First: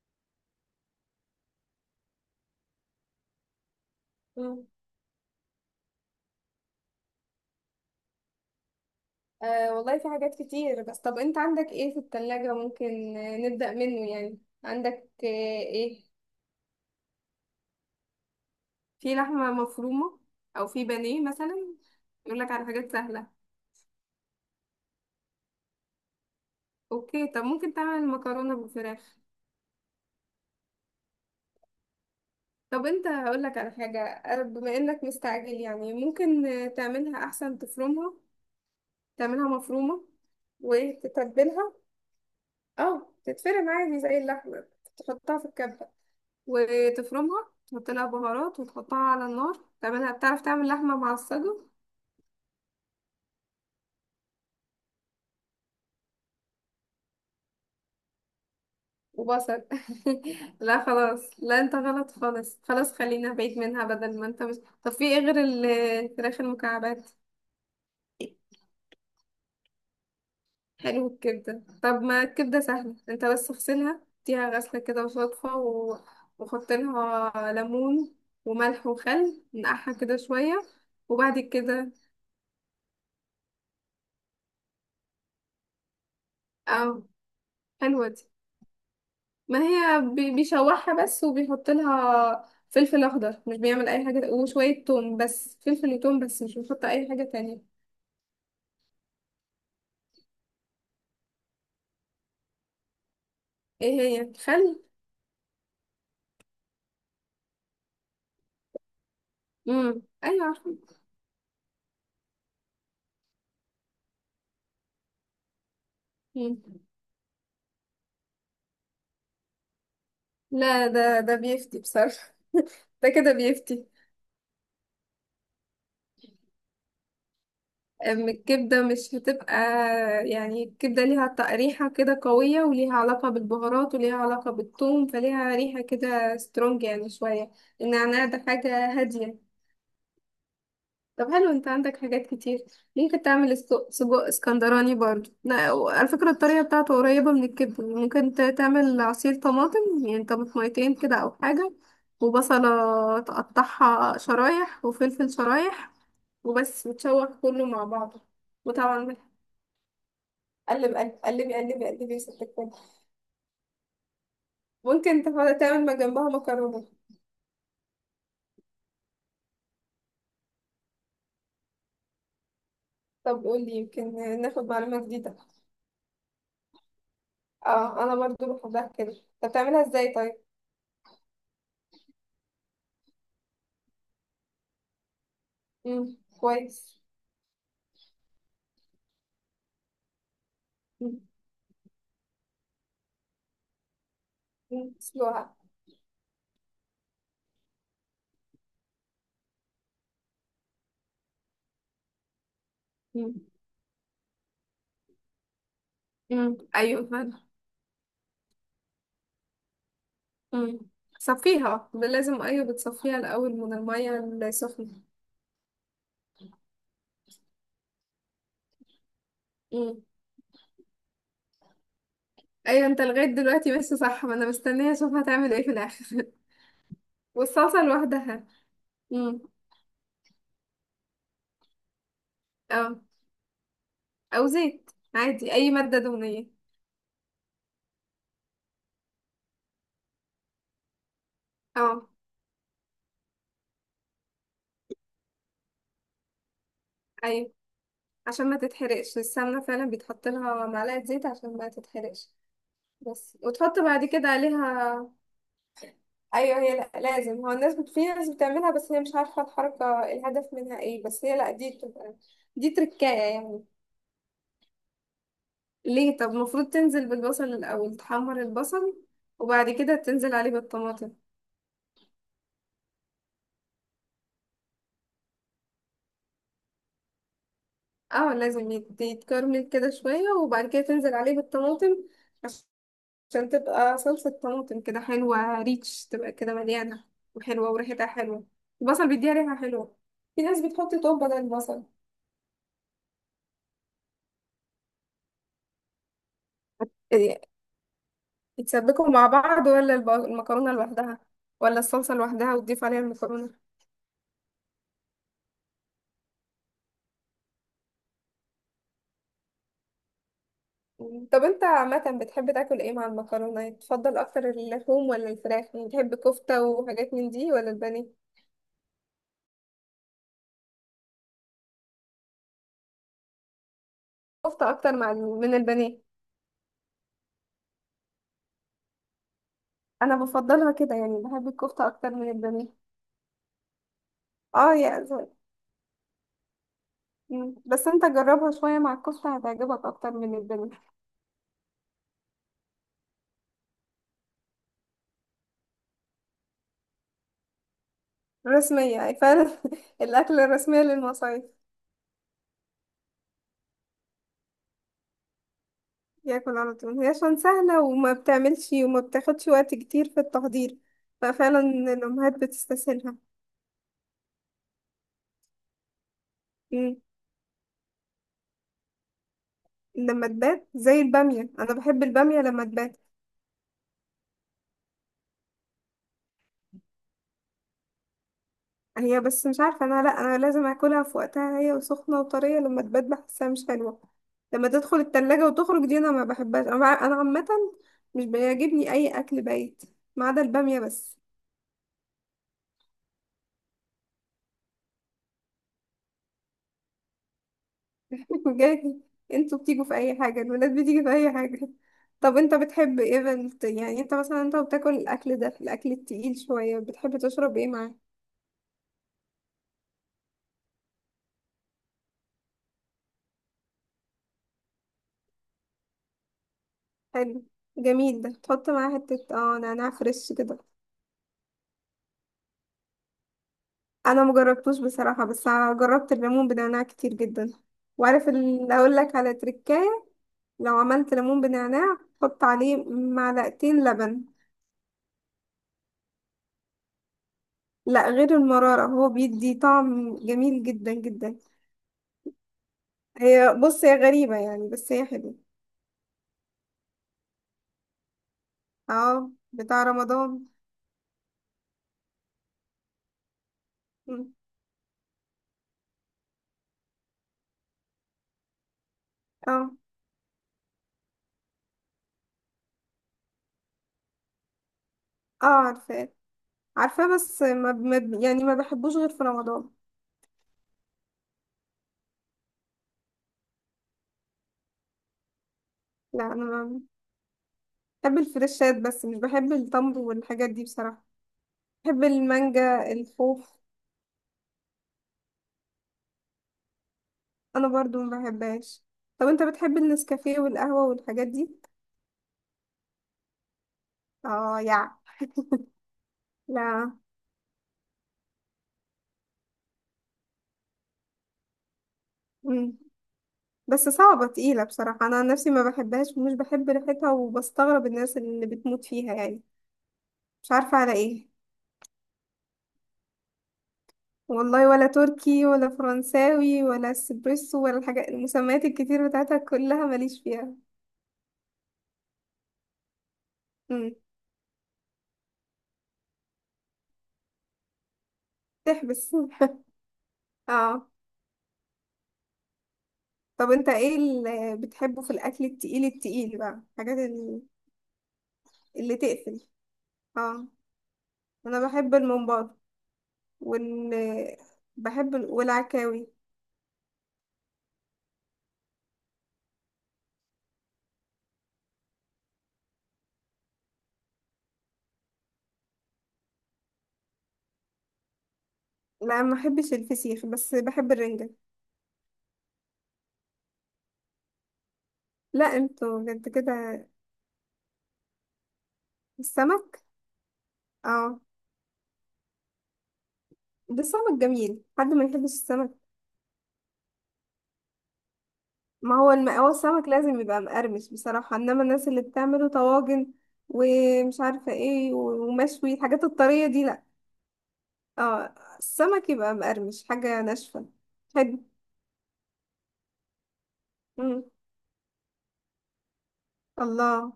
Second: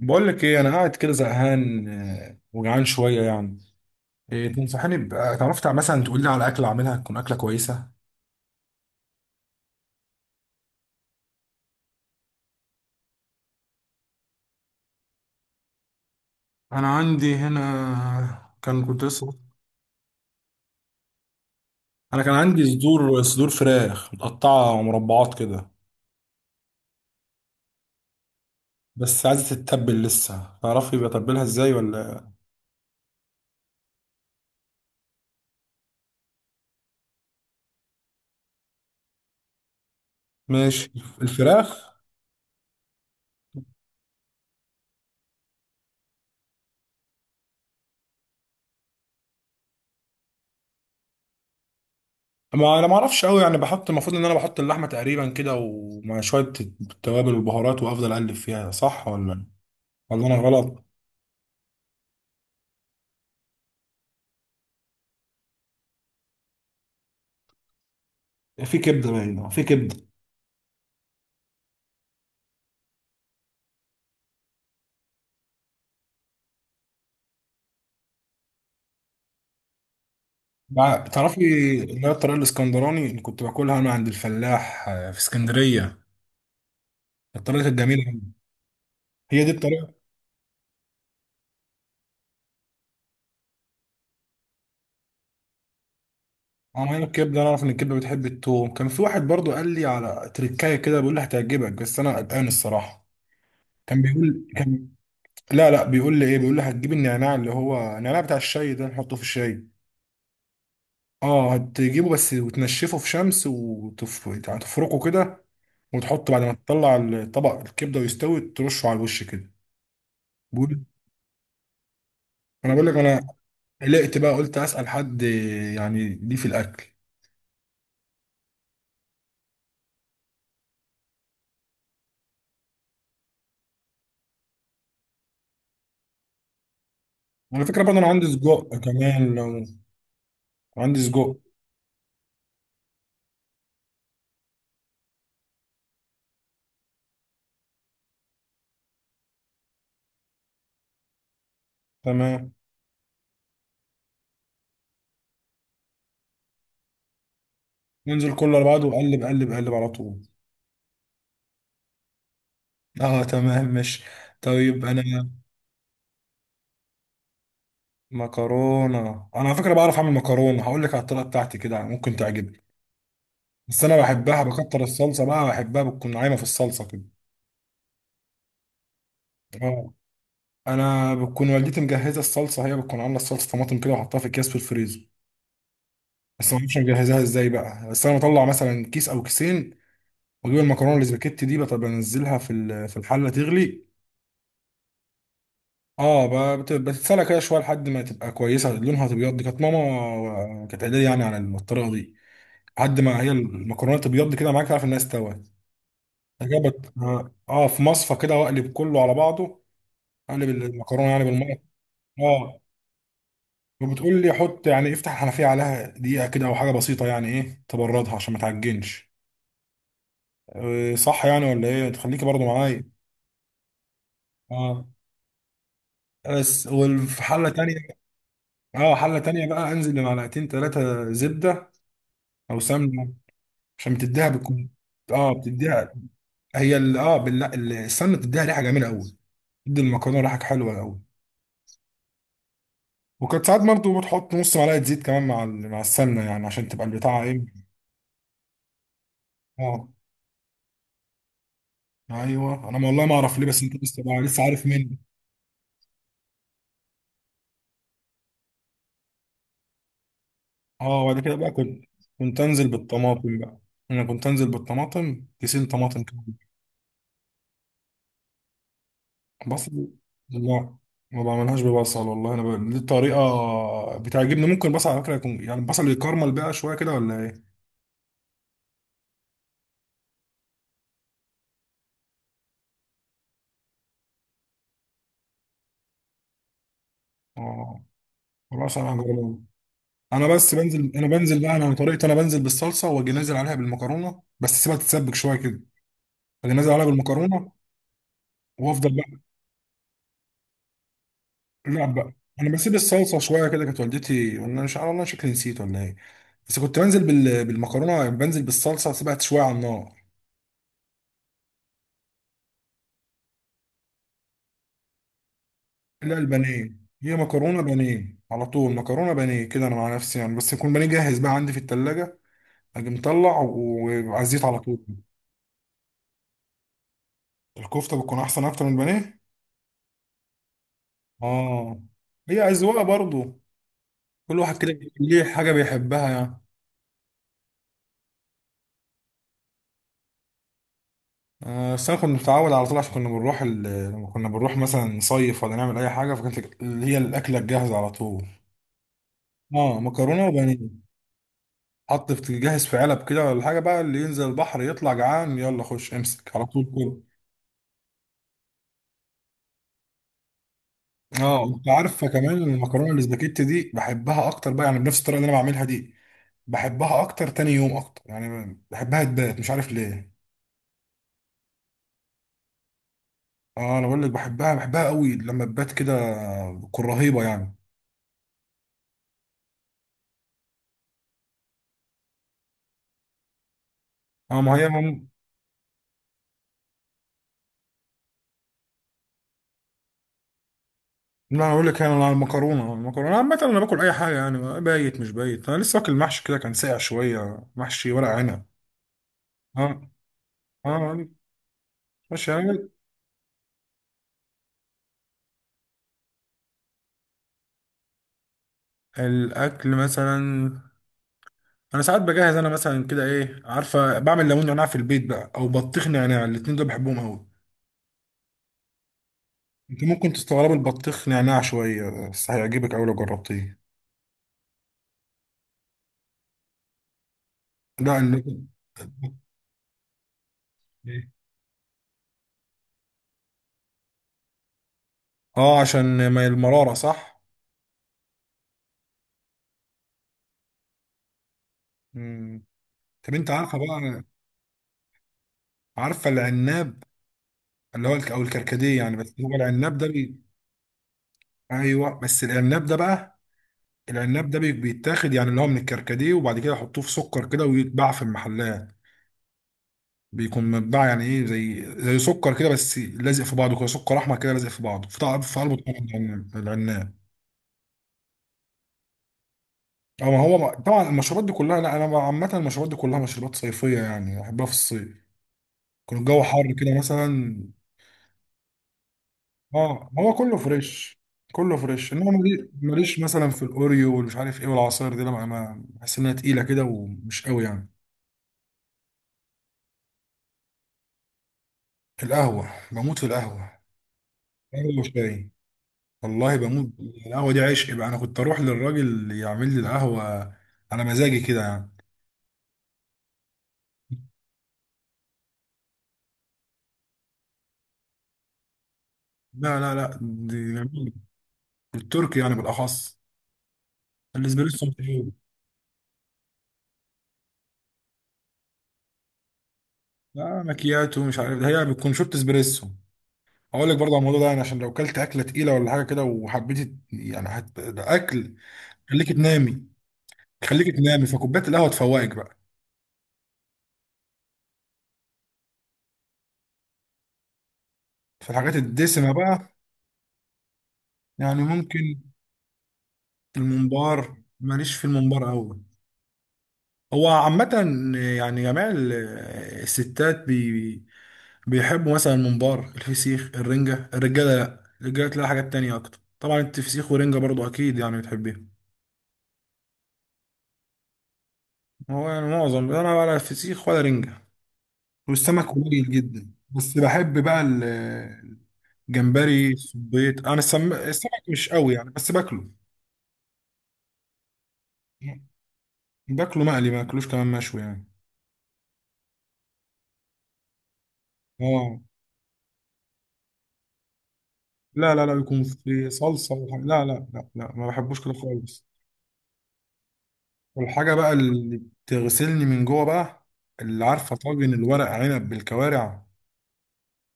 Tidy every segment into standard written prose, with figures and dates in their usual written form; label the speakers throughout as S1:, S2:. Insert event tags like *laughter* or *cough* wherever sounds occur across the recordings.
S1: بقول لك ايه، انا قاعد كده زهقان، وجعان شويه يعني. إيه
S2: مم.
S1: تنصحني بقى؟ تعرف مثلا تقول لي على اكله اعملها تكون اكله كويسه.
S2: آه والله في حاجات كتير، بس طب انت عندك ايه في التلاجة؟ ممكن نبدأ منه. يعني عندك ايه
S1: انا عندي هنا كان كنت
S2: في
S1: لسه.
S2: لحمة مفرومة او في بانيه مثلا؟
S1: انا كان
S2: يقول لك
S1: عندي
S2: على حاجات
S1: صدور
S2: سهلة.
S1: صدور فراخ متقطعه مربعات كده،
S2: اوكي، طب ممكن تعمل مكرونة بالفراخ.
S1: بس عايزه تتبل لسه، تعرفي بتبلها ازاي ولا؟
S2: طب انت هقول لك على حاجة، بما انك مستعجل يعني، ممكن تعملها احسن تفرمها، تعملها مفرومة
S1: ماشي،
S2: وتتبلها.
S1: الفراخ.
S2: اه، تتفرم عادي زي اللحمة، تحطها في الكبة وتفرمها، تحط لها بهارات وتحطها على النار، تعملها بتعرف تعمل لحمة معصجة
S1: ما انا ما اعرفش قوي يعني، بحط المفروض ان انا بحط اللحمه تقريبا كده، ومع شويه التوابل والبهارات وافضل اقلب فيها، صح ولا؟
S2: وبصل.
S1: ولا انا
S2: *laughs* لا
S1: غلط؟
S2: خلاص، لا انت غلط خالص، خلاص خلينا بعيد منها بدل ما انت مش. طب في ايه غير الفراخ المكعبات؟
S1: في كبده باينه، في كبده
S2: حلو الكبدة، طب ما الكبدة سهلة، انت بس اغسلها، اديها غسلة كده وصدفة و... وحط لها ليمون وملح وخل، نقعها كده شوية
S1: تعرفي
S2: وبعد كده.
S1: اللي هي الطريقة الاسكندراني اللي كنت باكلها انا عند الفلاح في اسكندرية،
S2: اه،
S1: الطريقة الجميلة
S2: حلوة دي.
S1: أوي. هي دي
S2: ما
S1: الطريقة.
S2: هي بيشوحها بس، وبيحط لها فلفل اخضر، مش بيعمل اي حاجه، وشويه توم، بس فلفل وتوم، بس مش بيحط
S1: عملنا
S2: اي حاجه
S1: الكبدة، انا اعرف ان
S2: تانية.
S1: الكبدة بتحب التوم. كان في واحد برضو قال لي على تركاية كده، بيقول لي هتعجبك، بس انا قلقان الصراحة.
S2: ايه
S1: كان
S2: هي؟
S1: بيقول،
S2: خل.
S1: لا لا، بيقول لي ايه، بيقول لي هتجيب النعناع اللي هو النعناع بتاع الشاي ده نحطه في الشاي.
S2: امم، ايوه عارفة.
S1: اه، هتجيبه بس وتنشفه في شمس يعني تفركه كده، وتحطه بعد ما
S2: مم.
S1: تطلع الطبق الكبدة ويستوي ترشه على الوش كده. بيقول،
S2: لا، ده ده بيفتي بصراحه.
S1: انا بقول لك
S2: *laughs* ده
S1: انا
S2: كده بيفتي.
S1: قلقت بقى، قلت اسال حد يعني ليه في الاكل؟
S2: أم الكبده مش هتبقى، يعني الكبده ليها ريحه كده قويه، وليها علاقه بالبهارات وليها علاقه بالثوم، فليها ريحه كده سترونج يعني شويه.
S1: على فكره برضه انا
S2: النعناع
S1: عندي
S2: ده
S1: سجق
S2: حاجه
S1: كمان،
S2: هاديه.
S1: لو عندي
S2: طب
S1: سجق.
S2: حلو، انت عندك حاجات كتير. ممكن تعمل سجق اسكندراني برضو. لا، على فكرة الطريقة بتاعته قريبة من الكبدة. ممكن تعمل عصير طماطم، يعني طماطميتين كده او حاجة،
S1: تمام،
S2: وبصلة تقطعها شرايح، وفلفل شرايح، وبس، وتشوح كله مع بعضه.
S1: ننزل كله على بعضه
S2: وطبعا
S1: وقلب
S2: ملح.
S1: قلب قلب على طول.
S2: قلب قلب قلبي قلبي قلبي يا ست الكل.
S1: اه تمام ماشي. طيب انا،
S2: ممكن تعمل ما جنبها مكرونة.
S1: مكرونه. انا على فكره بعرف اعمل مكرونه، هقول لك على الطريقه بتاعتي كده، ممكن تعجبك.
S2: طب قولي
S1: بس انا
S2: يمكن
S1: بحبها
S2: ناخد
S1: بكتر
S2: معلومة
S1: الصلصه
S2: جديدة.
S1: بقى، بحبها بتكون عايمه في الصلصه كده.
S2: اه، انا برضو بحبها كده. طب تعملها
S1: اه،
S2: ازاي طيب؟
S1: انا بتكون والدتي مجهزه الصلصه، هي بتكون عامله الصلصه طماطم كده وحطها في اكياس في الفريزر.
S2: مم.
S1: بس ما اعرفش
S2: كويس.
S1: مجهزاها ازاي بقى، بس انا بطلع مثلا كيس او كيسين واجيب المكرونه الاسباجيتي دي، بطب بنزلها في في الحله تغلي.
S2: مم. سلوها.
S1: اه، بتتسلق كده شويه لحد ما تبقى كويسه لونها تبيض. دي كانت ماما كانت قايله لي يعني على الطريقه دي، لحد ما هي
S2: مم.
S1: المكرونه تبيض كده معاك تعرف انها استوت.
S2: مم.
S1: جابت
S2: ايوه فعلا.
S1: في مصفى كده، واقلب كله على بعضه، اقلب
S2: مم.
S1: المكرونه يعني بالميه.
S2: صفيها لازم،
S1: اه،
S2: ايوه، بتصفيها الاول من الميه
S1: وبتقول لي حط يعني
S2: السخنه.
S1: افتح الحنفيه عليها دقيقه كده او حاجه بسيطه يعني ايه، تبردها عشان ما تعجنش.
S2: مم.
S1: صح يعني ولا ايه؟ تخليكي برضو معايا.
S2: ايوه انت لغايه دلوقتي بس صح، ما انا
S1: اه
S2: مستنيه اشوف هتعمل ايه في الاخر. *laughs*
S1: بس، وفي حله تانية.
S2: والصلصه لوحدها.
S1: اه حلة
S2: مم.
S1: تانية بقى، انزل بمعلقتين ثلاثة زبدة او
S2: اه.
S1: سمنة، عشان بتديها
S2: او
S1: بتكون.
S2: زيت
S1: اه
S2: عادي، اي
S1: بتديها،
S2: ماده دهنيه.
S1: هي ال... اه بال... ال- السمنة بتديها ريحة جميلة قوي، بتدي المكرونة ريحة حلوة قوي.
S2: اه.
S1: وكانت ساعات برضه بتحط نص معلقة زيت كمان مع مع السمنة يعني عشان تبقى البتاعة ايه.
S2: ايوه، عشان ما تتحرقش السمنه، فعلا
S1: اه
S2: بيتحط لها معلقه زيت عشان ما تتحرقش.
S1: ايوه، انا والله ما
S2: بس
S1: اعرف ليه، بس انت
S2: وتحط
S1: لسه
S2: بعد
S1: بقى
S2: كده
S1: لسه عارف مني.
S2: عليها. ايوه، هي لا لازم، هو الناس في ناس بتعملها بس هي مش عارفه الحركه الهدف منها
S1: اه،
S2: ايه،
S1: وبعد
S2: بس
S1: كده
S2: هي
S1: بقى
S2: لا، دي
S1: كنت،
S2: بتبقى
S1: انزل
S2: دي تركايه
S1: بالطماطم بقى.
S2: يعني.
S1: انا كنت انزل بالطماطم كيسين طماطم
S2: ليه؟
S1: كده.
S2: طب المفروض تنزل بالبصل الاول، تحمر البصل وبعد
S1: بصل،
S2: كده تنزل عليه
S1: لا
S2: بالطماطم.
S1: ما بعملهاش ببصل والله. انا دي الطريقه بتعجبني. ممكن بصل على فكره يكون، يعني البصل يكرمل بقى شويه كده ولا ايه؟
S2: اه لازم يتكرمل كده شويه، وبعد كده تنزل عليه بالطماطم. عش- عشان تبقى صلصه طماطم كده حلوه، ريتش، تبقى كده مليانه وحلوه
S1: اه
S2: وريحتها حلوه.
S1: خلاص، انا
S2: البصل بيديها
S1: هجربه.
S2: ريحه حلوه.
S1: انا
S2: في
S1: بس
S2: ناس
S1: بنزل،
S2: بتحط توم بدل
S1: انا عن
S2: البصل.
S1: طريقتي، انا بنزل بالصلصه واجي نازل عليها بالمكرونه، بس سيبها تتسبك شويه كده، اجي نازل عليها بالمكرونه وافضل
S2: بتسبكوا
S1: بقى.
S2: مع بعض، ولا المكرونة لوحدها، ولا
S1: لا بقى،
S2: الصلصة
S1: انا
S2: لوحدها
S1: بسيب
S2: وتضيف عليها
S1: الصلصه شويه كده.
S2: المكرونة؟
S1: كانت والدتي، وانا مش عارف والله شكلي نسيت ولا ايه، بس كنت بنزل بالمكرونه يعني، بنزل بالصلصه سيبها شويه على النار.
S2: مم. طب انت عامة بتحب تاكل ايه مع المكرونة؟ تفضل اكتر اللحوم ولا الفراخ؟ يعني بتحب
S1: لا
S2: كفتة
S1: البانيه،
S2: وحاجات
S1: هي
S2: من دي،
S1: مكرونه
S2: ولا
S1: بانيه
S2: البانيه؟
S1: على طول، مكرونه بانيه كده انا مع نفسي يعني، بس يكون بانيه جاهز بقى عندي في التلاجة، اجي مطلع وعلى الزيت على
S2: كفتة
S1: طول.
S2: اكتر مع من البانيه.
S1: الكفته بتكون احسن اكتر من البانيه.
S2: انا بفضلها كده، يعني بحب
S1: اه،
S2: الكفتة اكتر من
S1: هي
S2: البانيه.
S1: اذواق برضو، كل واحد
S2: اه
S1: كده
S2: يا
S1: ليه حاجه بيحبها يعني.
S2: مم. بس انت جربها شوية مع الكفتة، هتعجبك اكتر من البانيه.
S1: بس انا كنت متعود على طول، عشان كنا بنروح لما كنا بنروح مثلا نصيف ولا نعمل اي حاجه، فكانت اللي هي الاكله الجاهزه على طول.
S2: رسمية يعني فعلا.
S1: اه
S2: *laughs*
S1: مكرونه
S2: الاكل
S1: وبانيه،
S2: الرسمية للمصايف.
S1: حط في جاهز في علب كده ولا حاجه بقى، اللي ينزل البحر يطلع جعان يلا خش امسك على
S2: ياكل
S1: طول
S2: على طول،
S1: كل.
S2: هي عشان سهلة وما بتعملش وما بتاخدش وقت كتير في التحضير.
S1: اه،
S2: ففعلا
S1: انت عارفه كمان
S2: الأمهات
S1: المكرونه
S2: بتستسهلها.
S1: الاسباجيتي دي بحبها اكتر بقى يعني، بنفس الطريقه اللي انا بعملها دي.
S2: مم.
S1: بحبها اكتر تاني يوم اكتر يعني، بحبها تبات مش عارف ليه.
S2: لما تبات زي البامية، أنا بحب البامية لما تبات.
S1: اه انا بقول لك، بحبها قوي لما تبات كده، بتكون رهيبه يعني.
S2: هي بس مش عارفة، أنا لأ، أنا لازم أكلها في وقتها هي وسخنة وطرية، لما تبات بحسها مش حلوة.
S1: اه ما هي
S2: لما تدخل التلاجة وتخرج دي، أنا ما بحبهاش أنا. أنا عامة مش بيعجبني أي أكل بايت، ما عدا البامية بس.
S1: لا انا اقول لك، انا على المكرونه. المكرونه عامه انا باكل اي حاجه يعني، بايت مش بايت. انا لسه واكل محشي كده كان ساقع شويه، محشي ورق عنب.
S2: بجد؟ انتوا
S1: اه
S2: بتيجوا في اي حاجة؟ الولاد بتيجي
S1: اه
S2: في اي حاجة؟
S1: ماشي
S2: طب انت
S1: يعني.
S2: بتحب ايه بنت، يعني انت مثلا انت بتاكل الاكل ده الاكل التقيل شوية، بتحب تشرب ايه معاه؟
S1: الاكل مثلا، انا ساعات بجهز انا مثلا كده ايه عارفه، بعمل ليمون نعناع في البيت بقى او بطيخ نعناع، الاتنين دول بحبهم قوي.
S2: حلو. جميل ده، تحط معاه حتة اه
S1: انت
S2: نعناع
S1: ممكن
S2: فريش
S1: تستغرب
S2: كده.
S1: البطيخ نعناع شويه، بس هيعجبك قوي لو جربتيه.
S2: انا مجربتوش بصراحة، بس جربت الليمون بنعناع كتير جدا.
S1: لا
S2: وعارف اللي اقول لك
S1: *laughs*
S2: على تركاية، لو عملت ليمون بنعناع حط عليه معلقتين لبن.
S1: اه عشان ما المراره، صح.
S2: لا غير المرارة، هو بيدي طعم جميل جدا جدا.
S1: مم. طب انت
S2: هي
S1: عارفه
S2: بص هي
S1: بقى؟
S2: غريبة يعني، بس هي حلوة.
S1: عارفه العناب، اللي هو او الكركديه يعني، بس
S2: اه،
S1: هو العناب
S2: بتاع
S1: ده
S2: رمضان.
S1: ايوه بس العناب ده بقى، العناب
S2: مم.
S1: ده بيتاخد يعني اللي هو من الكركديه، وبعد كده يحطوه في سكر كده ويتباع في المحلات.
S2: اه.
S1: بيكون مبدع يعني ايه، زي زي سكر كده بس لازق في بعضه كده، سكر احمر كده لازق في بعضه، في طعم في
S2: اه
S1: قلبه طعم
S2: عارفاه،
S1: العناب العناب.
S2: عارفاه، بس ما ب... ما ب... يعني ما بحبوش غير في رمضان.
S1: اه ما هو طبعا المشروبات دي كلها، لا انا عامه المشروبات دي كلها مشروبات صيفيه يعني، بحبها في الصيف يكون الجو
S2: لا انا
S1: حر كده
S2: ما
S1: مثلا.
S2: بحب الفريشات، بس مش بحب
S1: اه
S2: التمر
S1: هو كله
S2: والحاجات دي
S1: فريش،
S2: بصراحة.
S1: كله فريش.
S2: بحب
S1: انما
S2: المانجا،
S1: ماليش مثلا في
S2: الخوخ
S1: الاوريو والمش عارف ايه والعصاير دي، لما ما بحس انها تقيله كده ومش قوي يعني.
S2: انا برضو ما بحبهاش. طب انت بتحب النسكافيه والقهوة والحاجات دي؟
S1: القهوه، بموت في القهوه،
S2: اه
S1: قهوه
S2: يا.
S1: وشاي والله بموت.
S2: لا.
S1: القهوة دي عشق بقى، انا كنت اروح للراجل اللي يعمل لي القهوة على مزاجي كده يعني.
S2: مم. بس صعبة تقيلة بصراحة، انا عن نفسي ما بحبهاش، ومش بحب ريحتها، وبستغرب الناس اللي بتموت فيها يعني.
S1: لا لا لا،
S2: مش
S1: دي
S2: عارفة
S1: جميل،
S2: على ايه.
S1: التركي يعني بالاخص، الاسبريسو
S2: والله
S1: مش
S2: ولا
S1: عيب.
S2: تركي ولا فرنساوي ولا اسبريسو ولا الحاجات المسميات الكتير بتاعتها، كلها ماليش
S1: لا
S2: فيها.
S1: مكياتو مش عارف ده، هي بتكون شورت اسبريسو. اقول لك برضه
S2: امم.
S1: على الموضوع ده يعني، عشان لو كلت اكله تقيله ولا حاجه كده وحبيت يعني ده اكل، خليك
S2: تحبس. *laughs*
S1: تنامي، خليك
S2: اه.
S1: تنامي، فكوبايه القهوه تفوقك بقى.
S2: طب انت ايه اللي بتحبه في الاكل التقيل التقيل بقى، الحاجات
S1: فالحاجات
S2: اللي
S1: الدسمه
S2: تقفل؟
S1: بقى
S2: اه،
S1: يعني
S2: انا بحب
S1: ممكن،
S2: الممبار. وال
S1: الممبار ماليش في الممبار قوي.
S2: والعكاوي.
S1: هو عامة يعني جميع الستات بيحبوا مثلا الممبار، الفسيخ، الرنجة. الرجالة لا، الرجالة تلاقي حاجات تانية أكتر طبعا. انت فسيخ ورنجة برضو أكيد يعني بتحبيها.
S2: لا ما بحبش الفسيخ، بس بحب الرنجة.
S1: هو يعني معظم، أنا ولا فسيخ ولا رنجة، والسمك
S2: لا
S1: قليل
S2: انتوا بجد
S1: جدا. بس
S2: كده؟
S1: بحب بقى الجمبري
S2: السمك.
S1: الصبيط. أنا السمك
S2: اه.
S1: مش قوي يعني بس باكله.
S2: ده السمك جميل، حد ما يحبش السمك؟
S1: باكله مقلي، ما باكلوش كمان مشوي يعني.
S2: ما هو الم... هو السمك لازم يبقى مقرمش بصراحة، انما
S1: اه
S2: الناس اللي بتعمله طواجن ومش عارفة
S1: لا
S2: ايه
S1: لا لا، بيكون
S2: ومشوي،
S1: في
S2: الحاجات
S1: صلصة
S2: الطرية دي لا.
S1: لا لا لا لا، ما بحبوش كده
S2: اه،
S1: خالص.
S2: السمك يبقى مقرمش، حاجة ناشفة.
S1: والحاجة بقى
S2: حلو.
S1: اللي بتغسلني من جوه بقى، اللي عارفة
S2: مم.
S1: طاجن الورق عنب بالكوارع،
S2: الله.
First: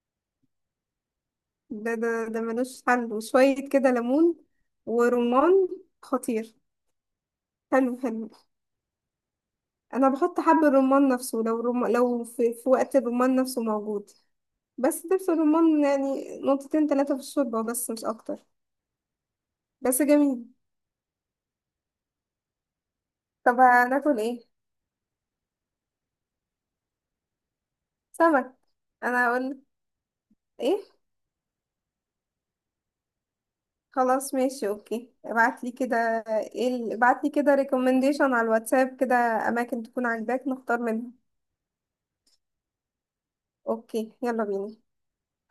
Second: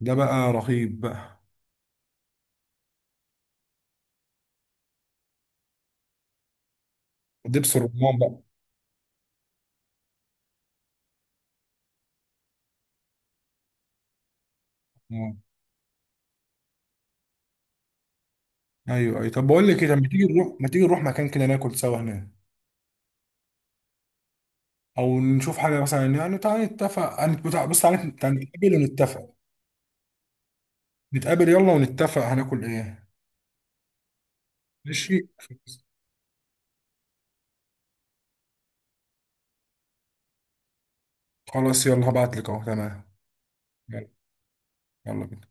S1: ده بقى رهيب بقى،
S2: ده ملوش حل، وشوية كده ليمون ورمان، خطير.
S1: ودبس
S2: حلو
S1: الرمان
S2: حلو.
S1: بقى.
S2: انا بحط حب الرمان نفسه، لو رم... لو في... في وقت الرمان نفسه موجود. بس دبس
S1: آه.
S2: الرمان يعني نقطتين تلاتة في الشوربة، بس مش اكتر.
S1: ايوه ايوه، طب بقول لك ايه، طب
S2: بس
S1: ما تيجي
S2: جميل.
S1: نروح، مكان كده ناكل سوا هناك،
S2: طب هناكل ايه؟
S1: او نشوف حاجة مثلا يعني. تعالى نتفق، أنا- بتاع- بص تعالى تعالى
S2: سمك.
S1: نتقابل
S2: انا
S1: ونتفق،
S2: هقول ايه؟
S1: نتقابل يلا ونتفق هناكل ايه.
S2: خلاص ماشي، اوكي،
S1: ماشي،
S2: ابعتلي كده. ايه ابعتلي كده ريكومنديشن على الواتساب كده، اماكن تكون عاجباك نختار منها.
S1: خلاص يلا هبعت لك اهو تمام. يلا،
S2: اوكي، يلا بينا.
S1: يلا بينا.